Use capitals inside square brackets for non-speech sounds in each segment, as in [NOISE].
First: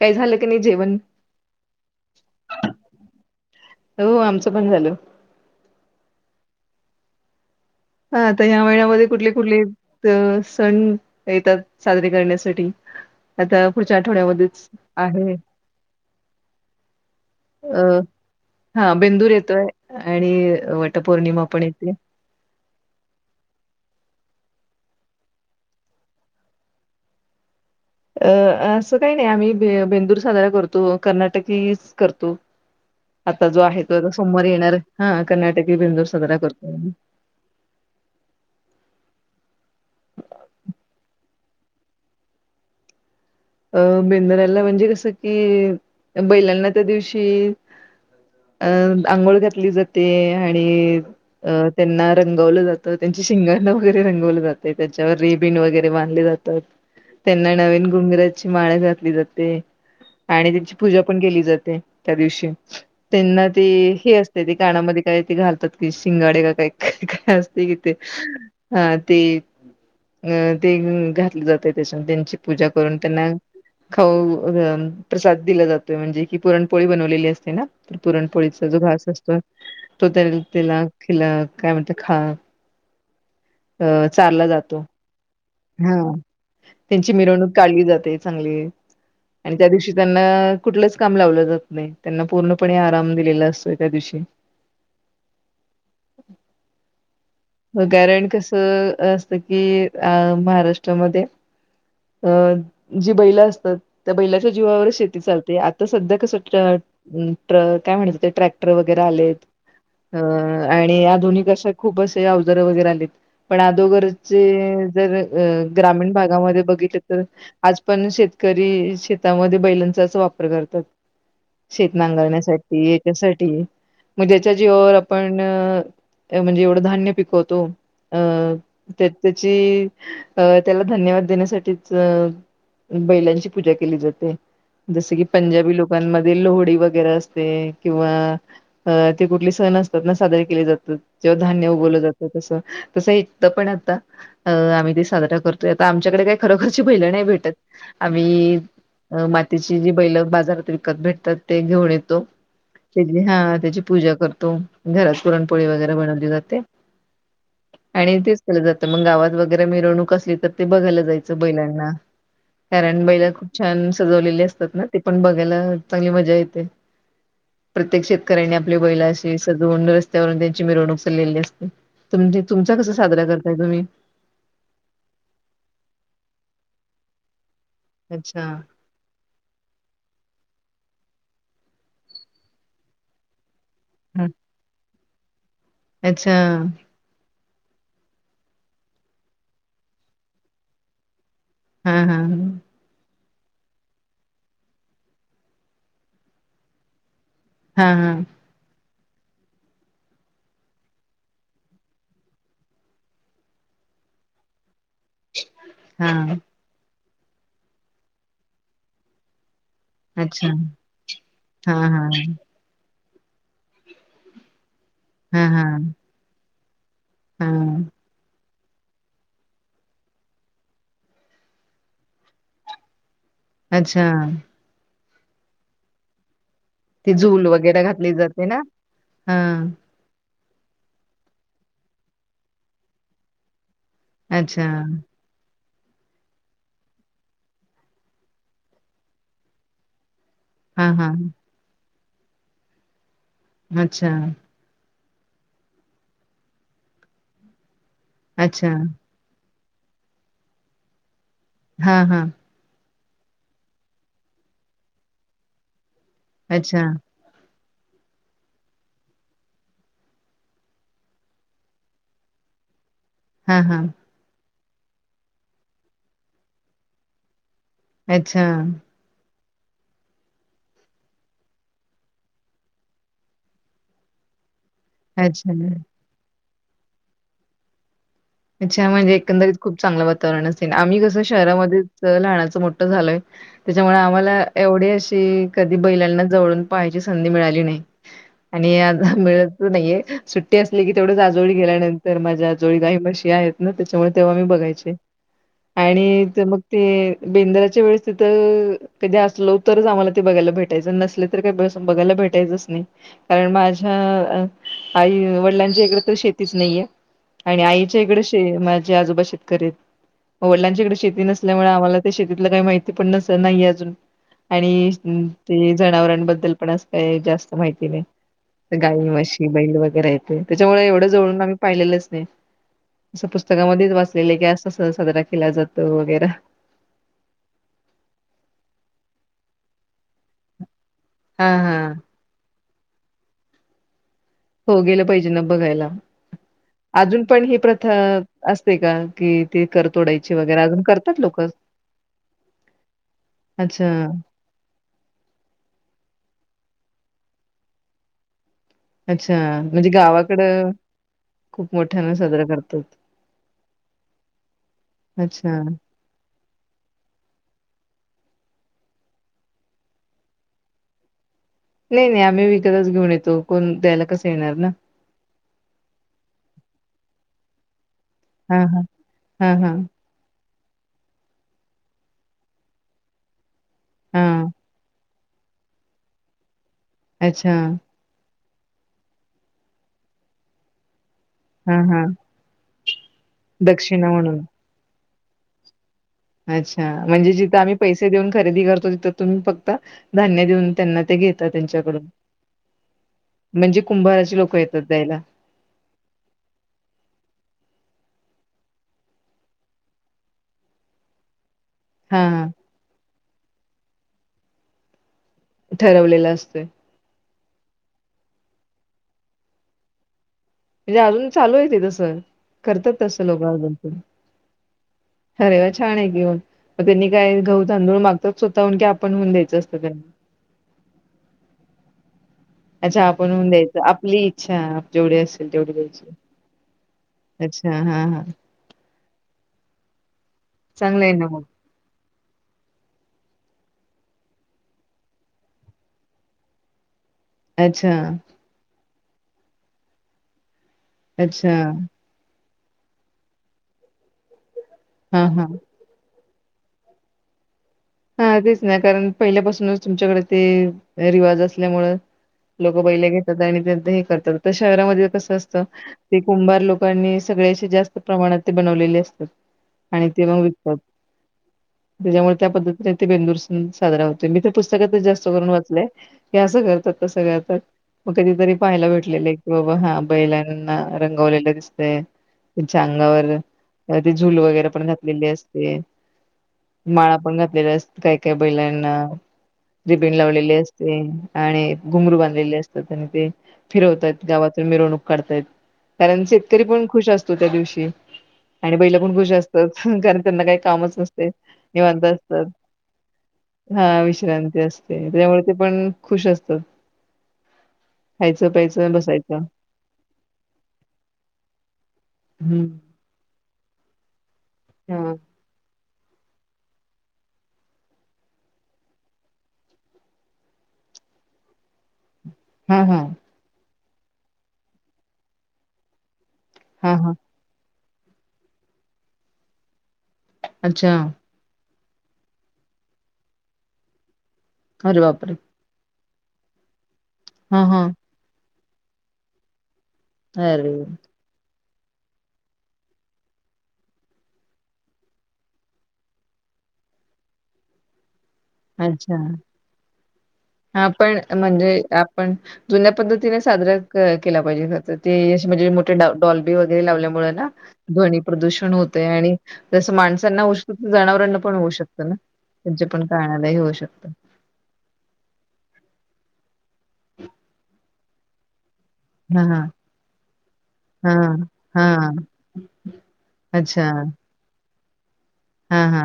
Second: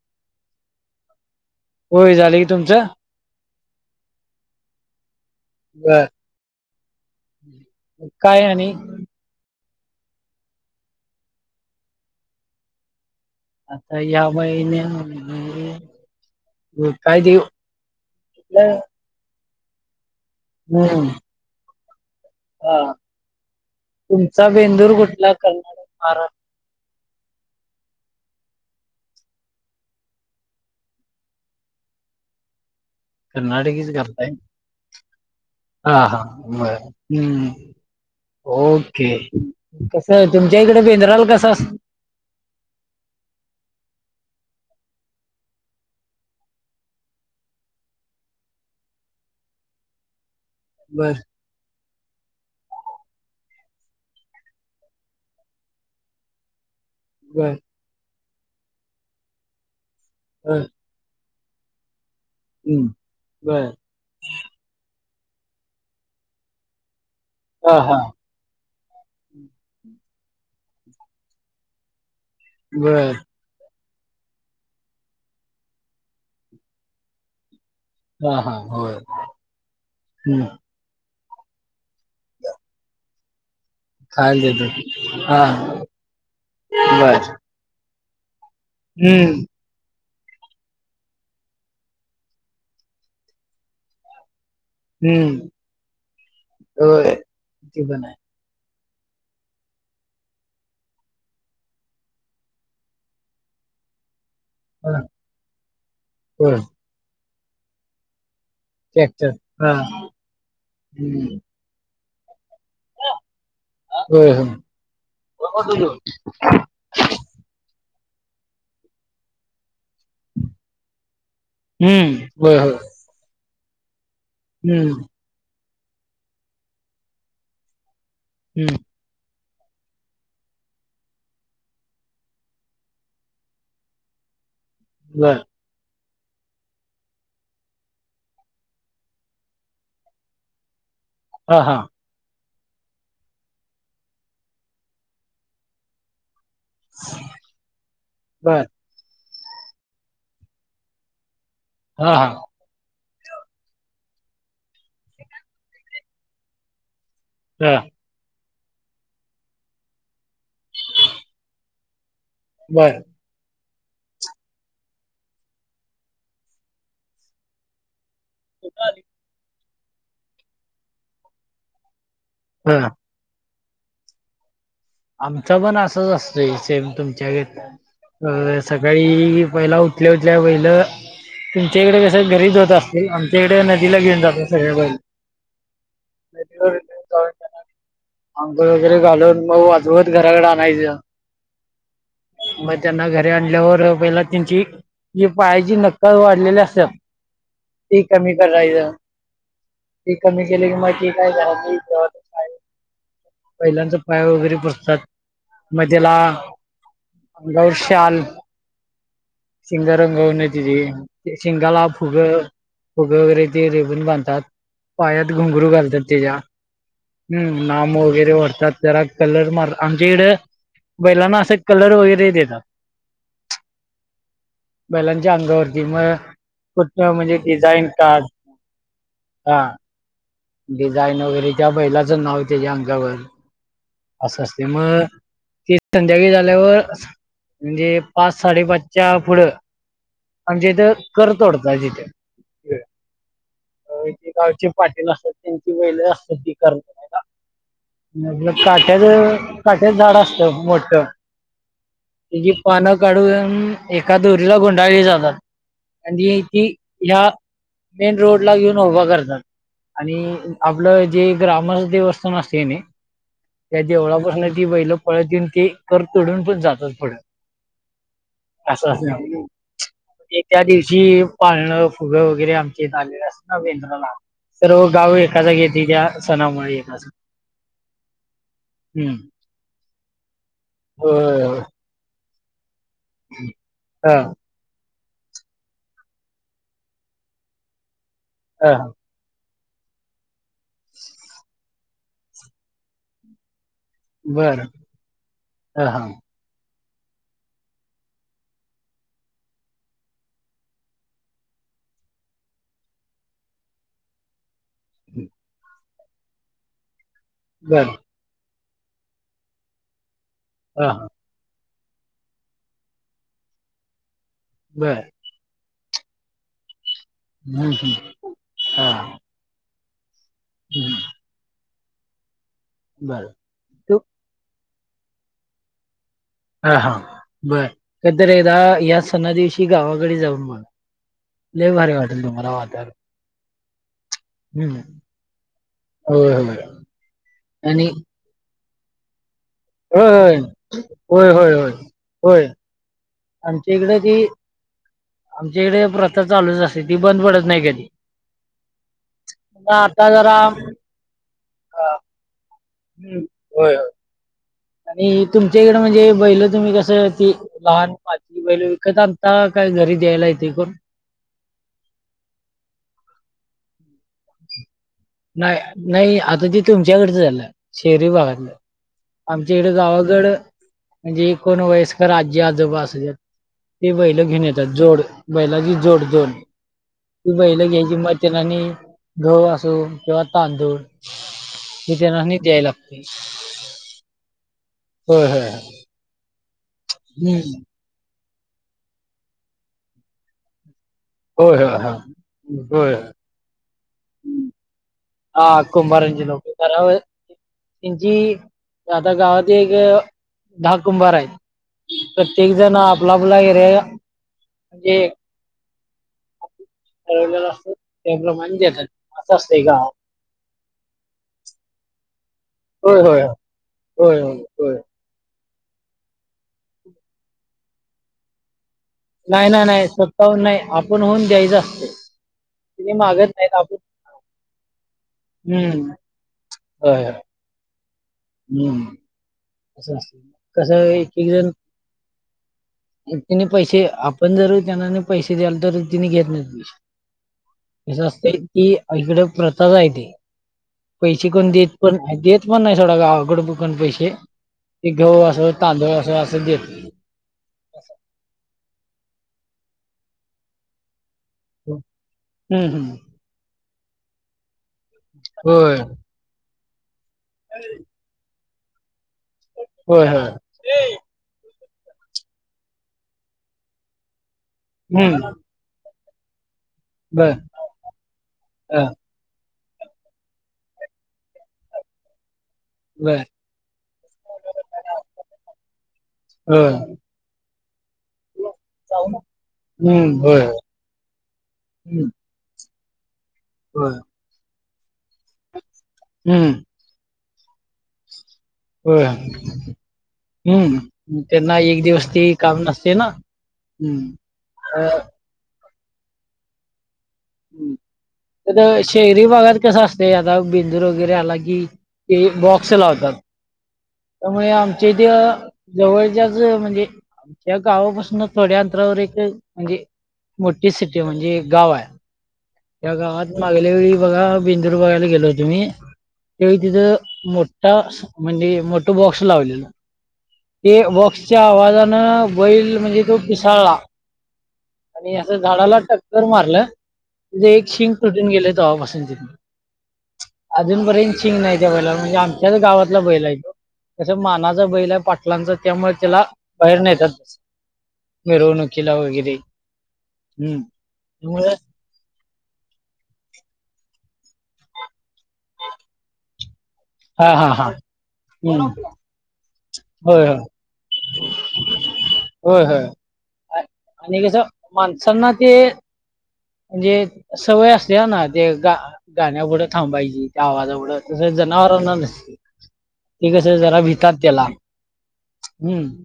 काय झालं? कनइ जेवण होय झालं की तुमचं हो आमचं पण झालं. बरं. हा आता ह्या महिन्यामध्ये कुठले कुठले? तर सण येतात साजरे करण्यासाठी. आता पुढच्या या आठवड्यामध्येच महिन्या आहे. काय देऊ अं कुठलं हा बेंदूर येतोय. आणि हम्म वटपौर्णिमा पण येते. हा तुमचा बेंदूर कुठला कर्नाटक महाराष्ट्र. [UNINTELLIGIBLE] अ असं काही नाही आम्ही बेंदूर साजरा करतो कर्नाटकी करतो. आता जो आहे कर्नाटकीच तो आता करताय सोमवार येणार हा कर्नाटक हा बेंदूर हा साजरा बर करतो. हम्म ओके. कस तुमच्या इकडे बेंद्राल कस असं अं बेदऱला म्हणजे कसं कि बैलांना त्या दिवशी अ आंघोळ घातली जाते आणि बर अ त्यांना रंगवलं जातं त्यांची शिंगण वगैरे रंगवलं जाते त्यांच्यावर रेबिन वगैरे मानधले जातात. बर त्यांना नवीन गुंगराची माळ घातली जाते आणि बर त्यांची पूजा पण केली. त्या हम्म त्यांना बर अस काना मध्ये काय ते घालतात की शिंगाडे का काय काय असते हा कि ते. हा हा ते अ ते घातले जाते त्याच्या त्यांची पूजा करून. बर त्यांना खाऊ प्रसाद दिला जातोय म्हणजे की पुरणपोळी बनवलेली असते ना. तर हा हा पुरणपोळीचा जो होय घास असतो तो त्या हम्म त्याला खि काय म्हण. तर खा. अ चारला खायला जातो देतो हा हा त्यांची बर मिरवणूक काढली जाते. हम्म आणि त्या दिवशी. त्यांना कुठलंच काम लावलं जात नाही त्यांना पूर्णपणे आराम दिलेला असतो त्या दिवशी. हम्म होय. ते पण आहे गॅरण कसं असत की अ महाराष्ट्रामध्ये. अ जी बैला असतात त्या बैला. जीवावर हा शेती चालते आता सध्या कस होय काय म्हण ट्रॅक्- टर वगैरे ट्रॅक्टर आलेत. हा आणि आधुनिक अश्या खूप असे अव- र वगैरे आलीत पण होय अदोगरचे होय जर ग्रामीण भागामध्ये बघितले तरं. आज पण शेतकरी शेतामध्ये बैलां- वापर करतात शेत हम्म होय होय नांगरण्यासाठी याच्यासाठी- मग त्याच्या हम्म जीवावर आपण म्हणजे एवढं धान्य पिकवतो. अं हम्म त्या त्याची अ त्याला धन्यवाद देण्यासाठीच अ- बैलांची पूजा केली जाते. जस की बर पंजाबी लोक, पण मध लोहडी वगैरे असते किंवा ते कुठले सण असतात ना साजरे केले जातात. तेव्हा हा धान्य हा उगवलं जातं. तसं एक पण आता आम्ही ते साजरा करतोय आता आमच्याकडे कायं. खरोखरची बैल नाही भेटत आम्ही- बर त्याची जी बैल बाजारात विकत भेटतात ते घेऊन हा येतो. हा त्या हा त्याची पूजा करतो घरात पुरणपोळी वगैरे बनवली जाते. हा आणि तेच केलं जात मग गावात वगैरे मिरवणूक असली, तर ते बघायला जायचं बैलांना. बर कारण बैला खूप- छान सजवलेले असतात ना ते पण बघायला चांगली मजा येते. प्रत्येक शेत- र्यायांनी आपली बैलाशी सजवून रस्त्यावरून त्यांची मिरवणूक चाललेली असते. तुमज तुमचा हा कसा साजरा करताय तुम्ही? आमचं पण असंच असतं सेम तुमच्या गत. अच्छा अ सकाळी पहिला उठल्या उठल्या बैल. तुमच्याकडे कसं घरीच होत असतील. आमच्या इकडे नदीला घेऊन ह जातात सगळे बैल. अच्छा. अंघोळ वगैरे घालून मगं वाजवत घराकडे आणायचं. हा हा मग त्यांना घर आणल्यावर पहिला त्यांची पायाची नख वाढलेली असतात हा ती हा कमी करायचं. ती कमी केली की, मग ती काय घरातली [UNINTELLIGIBLE] बैलांच पाय वगैरे पुजतात. मगं त्याला हा अंगावर शाल शिंग रंगवने अच्छा तिची हा शिंगाला हा फुग फुग वगैरे ते रेबीन बांधतात, पायात हा हा घुंगरू घालतात त्याच्या. हा हम नाम वगैरे ओडतात जरा कलर मार आमच्या इकडं बैलांना असं कलर वगैरे देतात. अच्छा! बैलांच्या अंगावरती मगं ती कुठं म्हणजे झूल वगैरे डिझाईन घातली काढ जाते ना हा डिझाईन वगैरे त्या बैलाचं नाव त्याच्या अंगावर असं असते अच्छा मग ते संध्याकाळी झाल्यावर म्हणजे, पाच साडेपाचच्या पुढं आमच्या हा इथं हा कर तोडतात इथे अच्छा गावचे पाटील असतात. त्यांची बैल असतात ती कर तोडायला, मग हे अच्छा काट्याच काट्याच झाड असतं मोठ हा हा त्याची पान काढून एका दोरीला गुंडाळली जातात, आणि ती अच्छा ह्या मेन रोड ला घेऊन उभा करतात. आणि आपलं जे ग्रामस्थ देवस्थान असतय कि हा हा नाय देवळापासन ती बैल पळत येऊन ते कर तोडून पण जातात, पुढं अच्छा असं असतयं. त्या दिवशी पाळणं फुग वगैरे आमचे आलेलं असत ना, बेंद्राला. सर्व गाव एका जागी अच्छा येतय, त्या सणामुळे एका अच्छा! म्हणजे एकंदरीत खूप चांगलं वातावरण असेल, आम्ही कसं होय होय. शहरामध्येच लहानाचं मोठं झालोय त्याच्यामुळे ह आम्हाला एवढं असे कधी बैलांना जवळून पहायची संधी मिळाली नाही, आणि ह आज नाहीये सुट्टी असली की, तेवढ्याच आजोळी गेल्यानंतर माझ्या आजोळी गाई, म्हशी आहेत. ना त्याच्यामुळे तेव्हा मी बर बघायचे, ह हा आणि ते मग ते बेंदराच्या वेळेस तिथं कधी असलो तरच, आम्हाला ते बघायला भेटायचं नसले तर काही बघायला भेटायचंच नाही कारण माझ्या आई वडिलांची इकडे तर शेतीच नाहीये आणि आई बर माझ्या आजोबा शेतकरी ह वडिलांच्या कडे हा शेती नसल्यामुळ मला शेतीत काही माहिती पण नाही अजून आणि बर ते जनावरांबद्दल पण अस काही जास्त हम्म माहिती नाही, हम्म हा गाय, म्हशी, बैल वगैरे त्याच्यामुळे हम्म एवढं जवळून आम्ही पाहिलेलंच नाही, बर असं पुस्तकामध्येच तू वाचलेलं की कस साजरा केला जातो वगैरा हा हा बरं कधी तर एकदा या सणा दिवशी गावाकडे जाऊन बघं. हा लय हा. भारी वाटेल तुम्हाला वाातावर. हो गेलं पाहिजे, न बघायला होय होय अजून पण ही आणि प्रथा अस असते का, की? होय होय होय होय. आमच्या अच्छा इकडे ती आमच्या इकडे प्रथा चालूच असते, ती बंद पडत नाही कधी. अच्छा! म्हणजे आता जरा गावाकड हम्म खूप मोठ्यान साजरा करतात. हम होय होय. आणि तुमच्या अच्छा. इकडे म्हणजे बैल तुम्ही कसं ती लहान मातीची बैल विकत आणता काय घरी दयायला येतय कोण? नाही नाही आम्ही विकतच घेऊन येतो कोण द्यायला कसं येणार ना. नाही नाही आता ते तुमच्याकडच झालं. शहरी भागातलं हां, हां. हां, आमच्या इकडे हां. गावाकडं म्हणजे एकोण वयस्कर आजी आजोबा अस ते बैलं घेऊन हां. येतात जोड. बैलाची जोड दोन मग ती अच्छा. बैलं घ्यायची मग त्यांनास्नी गहू असो किंवा तांदूळ हां, हे हां. त्यांना द्यायला लागतय. दक्षिणा म्हणून होय होय. अच्छा म्हणजे हम्म जिथं आम्ही पैसे देऊन खरेदी करतो तिथं तुम्ही फक्त धान्य देऊन त्यांना ते घेतात होय होय हा त्यांच्याकडून हं. होय. म्हणजे कुंभाराचे लोक येतात. द्यायला. हा कुंभारांची लोक त्यांची आता गावात एक दहा कुंभार आहेत. हां, हां. प्रत्येक जण आपला आपला एरिया ते ठरवलेला असतोय. त्याप्रमाणे देतात असं असतं गावात. म्हणजे अजून चालू आहेेत तसं करतात होय होय तसं लोक अजून होय होय होय. अरे वा छान आहे घेऊन मग त्यांनी काय गहू तांदूळ मागतात? स्वतःहून की आपण हून नाही द्यायचं नाही असतं नाही त्यांना? स्वतःहून नाही आपण होऊन द्यायचं असतं. अच्छा आपण होऊन द्यायचं आपली इच्छा जेवढे असेल तेवढे हम्म द्यायचे होय होय. अच्छा हा हा. हम्म असतं कसं चांगलं एक आहे ना एक मग. जण तिने पैसे आपण जर त्यांना पैसे द्याल तर तिने घेत नाही पैसे. अच्छा, कसं असतय की इकडं प्रथाच आहे ती. पैसे अच्छा. कोण देत पण देत पण नाही सोडा गावाकडं कोण पैसे. गहू हां, हां. असं तांदूळ असं असं देतात. नाही कारण पहिल्यापासूनच तुमच्याकडे ते रिवाज असल्यामुळे हम्म लोक हम्म बैले घेतात आणि हे करतात तर शहरामध्ये कसं असतं होय ते कुंभार लोकांनी सगळ्याशी जास्त प्रमाणात ते बनवलेले असते. होय आणि ते होय मग विकतात त्याच्यामुळे त्या पद्धती बेंदूर सण साजरा होतो मी ते पुस्तकातच जास्त हम्म करून वाचलंय की असं कर सगळ बर आता मग कधीतरी ह पाहिलेलं भेटलेलं आहे. बाबा हा बैलांना रंगवलेलं दिसतंय. त्याच्या बर अंगावर ते झूल वगैरे पण घातलेली असते होय माळा पण घातल्या काही काही बैलांना रिबीन हम्म होय लावलेली असते आणि हम्म घुंगरू बांधलेले असते. त्यांनी ते होय फिरवतायत गावातून मिरवणूक काढतायत कारण हम्म शेतकरी पण खुश असतात. तर त्या दिवशी आणि बैलं होय पण खुश असतात कारण त्यांना काही कामच हम्म नसते मी त्यांना एक निवांत दिवस ते काम नसते ना हा हम्म विश्रांती अ असते त्यामुळे ते पण खुश असतात. खायचं प्यायचं शहरी बसायचं भागात कसं असते आता बेंदूर वगैरे आला कि ते हम्म. बॉक्स लावतात. त्यामुळे आमच्या हा इथे जवळच्याच म्हणजे आमच्या गावापासून थोड्या अंतरावर एक म्हणजे मोठी सिटी म्हणजे गाव आहे. हा या हा गावात मागल्या वेळी बघा बिंदूर बघायला गेलो होतो मी त्यावेळी हा तिथं हा मोठा म्हणजे मोठं बॉक्स लावलेलं. ते अच्छा बॉक्सच्या आवाजानं बैल म्हणजे तो पिसाळला. अरे आणि बापरे असं झाडाला टक्कर मारलं त्याच हा एक हा शिंक तुटून गेले तेव्हा पासून तिथे अरे अजून पर्यंत शिंग नाही त्या बैलाला म्हणजे आमच्याच गावातला बैला आहे तो. तसं मानाचा बैल आहे पाटलांच त्यामुळे त्याला बाहेर नेतात. मिरवणुकीला वगैरे हम्म हा पण त्यामुळे म्हणजे. आपण जुन्या पद्धतीने साजरा कर केला पाहिजे खरं तर ते असे म्हणजे मोठे डॉल्बी वगैरे हा लावल्यामुळे हा ना. हा ध्वनी हम्म प्रदूषण होतय आणि जसं होय होय माणसांना होऊ शकतं. तसंच जनावरांना पण होऊ शकतं ना. होय होय त्यांच्या पण काणालाही आ- होऊ शकत. आणि कसं माणसांना ते. म्हणजे सवय असते ना ते गा. गाण्या हां, पुुडं हां. थांबायची. त्या आवाजामुळेढ तस जनावरांना हां, हां. नसते ते कस जरा भी भितात त्याला. हा हा. हम्म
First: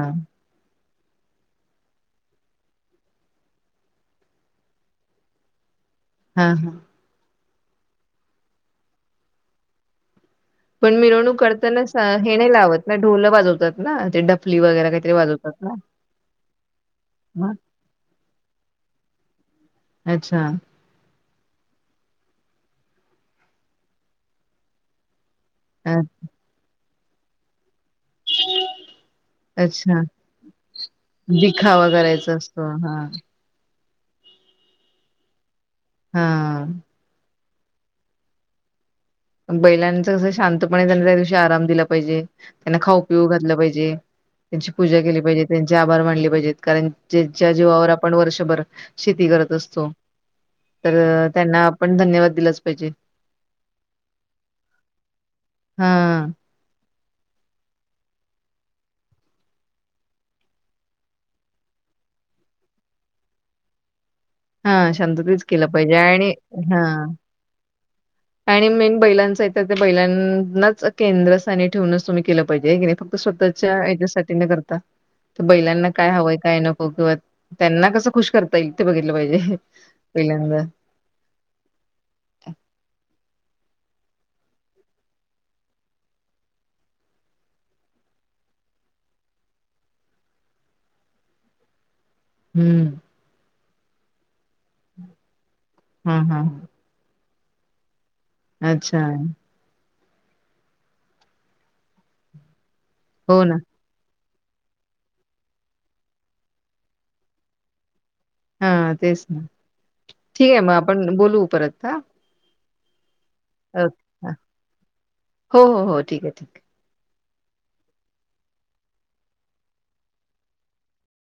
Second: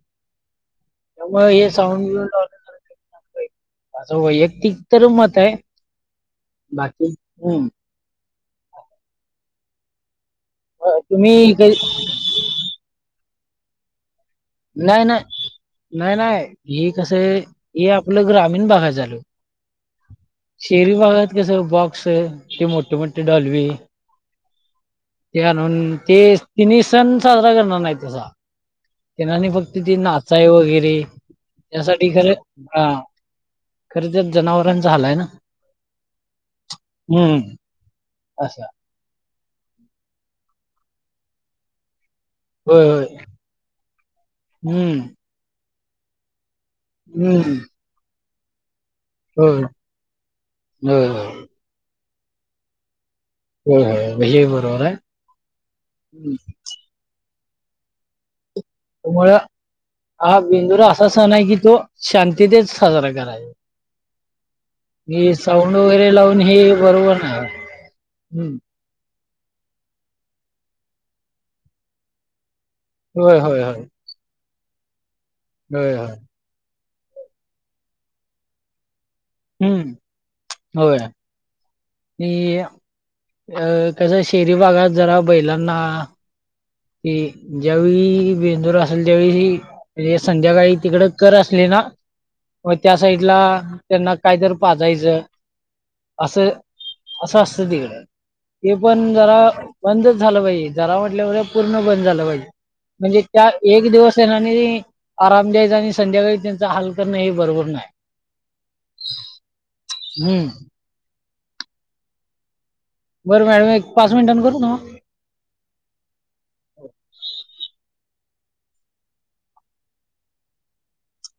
त्यामुळे हे साऊंड-ब्युंड [INAUDIBLE] असं वैयक्तिक तर मत आहे हा. हा. हम्. अ, पण मिरवणूक तुम्ही करताना. काही- हे नाही लावत ना. ढोल वाजवतात ना ते डफली वगैरे काहीतरी वाजवतात ना? नाही-नाही-नाही-नाही हे कस. मग? हे आपल्या ग्राममीण भागात झाल. अच्छा. शहरी भागात. कस बॉक्स ती मोठी-मोठी डॉल्बी. ते अ आणून ते. तिन्ही सण साजरा करणार नाहीत तसा. त्यांनासनी फक्त ते अच्छा. नाचाय वगैरे दिखावा त्यासाठी खरे करायचा असतो. हा हां, खरे तर जनावरांचा हाल हाय ना. हा. हम. अस. बैलांच कस. शांतपणे त्यांना त्या दिवशी आराम दिला पाहिजे. त्यांना होय होय खाऊ-पिऊ घातलं पाहिजे. त्यांची हम्म पूजा केली पाहिजे. त्यांचे आभार मानले पाहिजे. कारण जेच्या हम्म जीवावर आपण वर्षभर. शेती करत होय असतो. तर होय होय त्यांना आपण धन्यवाद दिलाच पाहिजे. होय-होय हे ही बरोबर हाय. हा मळ [UNINTELLIGIBLE] हा बिंदूरा असा सण आहे की. तो शांतीेतेच साजरा करायच. हा हे शांततेच केलं साऊंड पाहिजे वगैरे आणि लावून हे हा बरोबर नाही. हम्म आणि मेन बैलांच हायतर. ते बैलांनाच केंद्रस्थानी ठेवूनच तुम्ही केलं पाहिजे. की नाही फक्त होय होय स्वतःच्या होय याच्यासाठी न करता. तर बैलांना होय काय होय हवंय. काय नको. ओके. त्यांना कसं खुश करता येईल. ते बघितलं पाहिजे हम्म पहिल्यांदा. नि. अ कसं शहरी भागात जरा बैलांना कि. ज्यावेळी बेंदूर असेल त्यावेळी. म्हणजे संध्याकाळी तिकड कर असले ना. मग हम्म त्या साइडला त्यांना कायतरी पाजायचं. हा हा असं. असं-असतं तिकड. ते अच्छा, पण जरा बंदच झालं पाहिजे. जरा म्हटल्यावर पूर्ण बंद झालं पाहीजे. म्हणजे हो त्या ना. एक दिवस. आणि आराम द्यायचा. आणि संध्याकाळी त्यांचा हाल करणं हे बरोबर नाही. हा तेच. हम्म ठीक आहे मग आपण बोलवू परत हा. बरं मॅडम एक पाच मिनिटान करून तुम्हाला? हो, हो, हो. ठीक आहे, ठीक.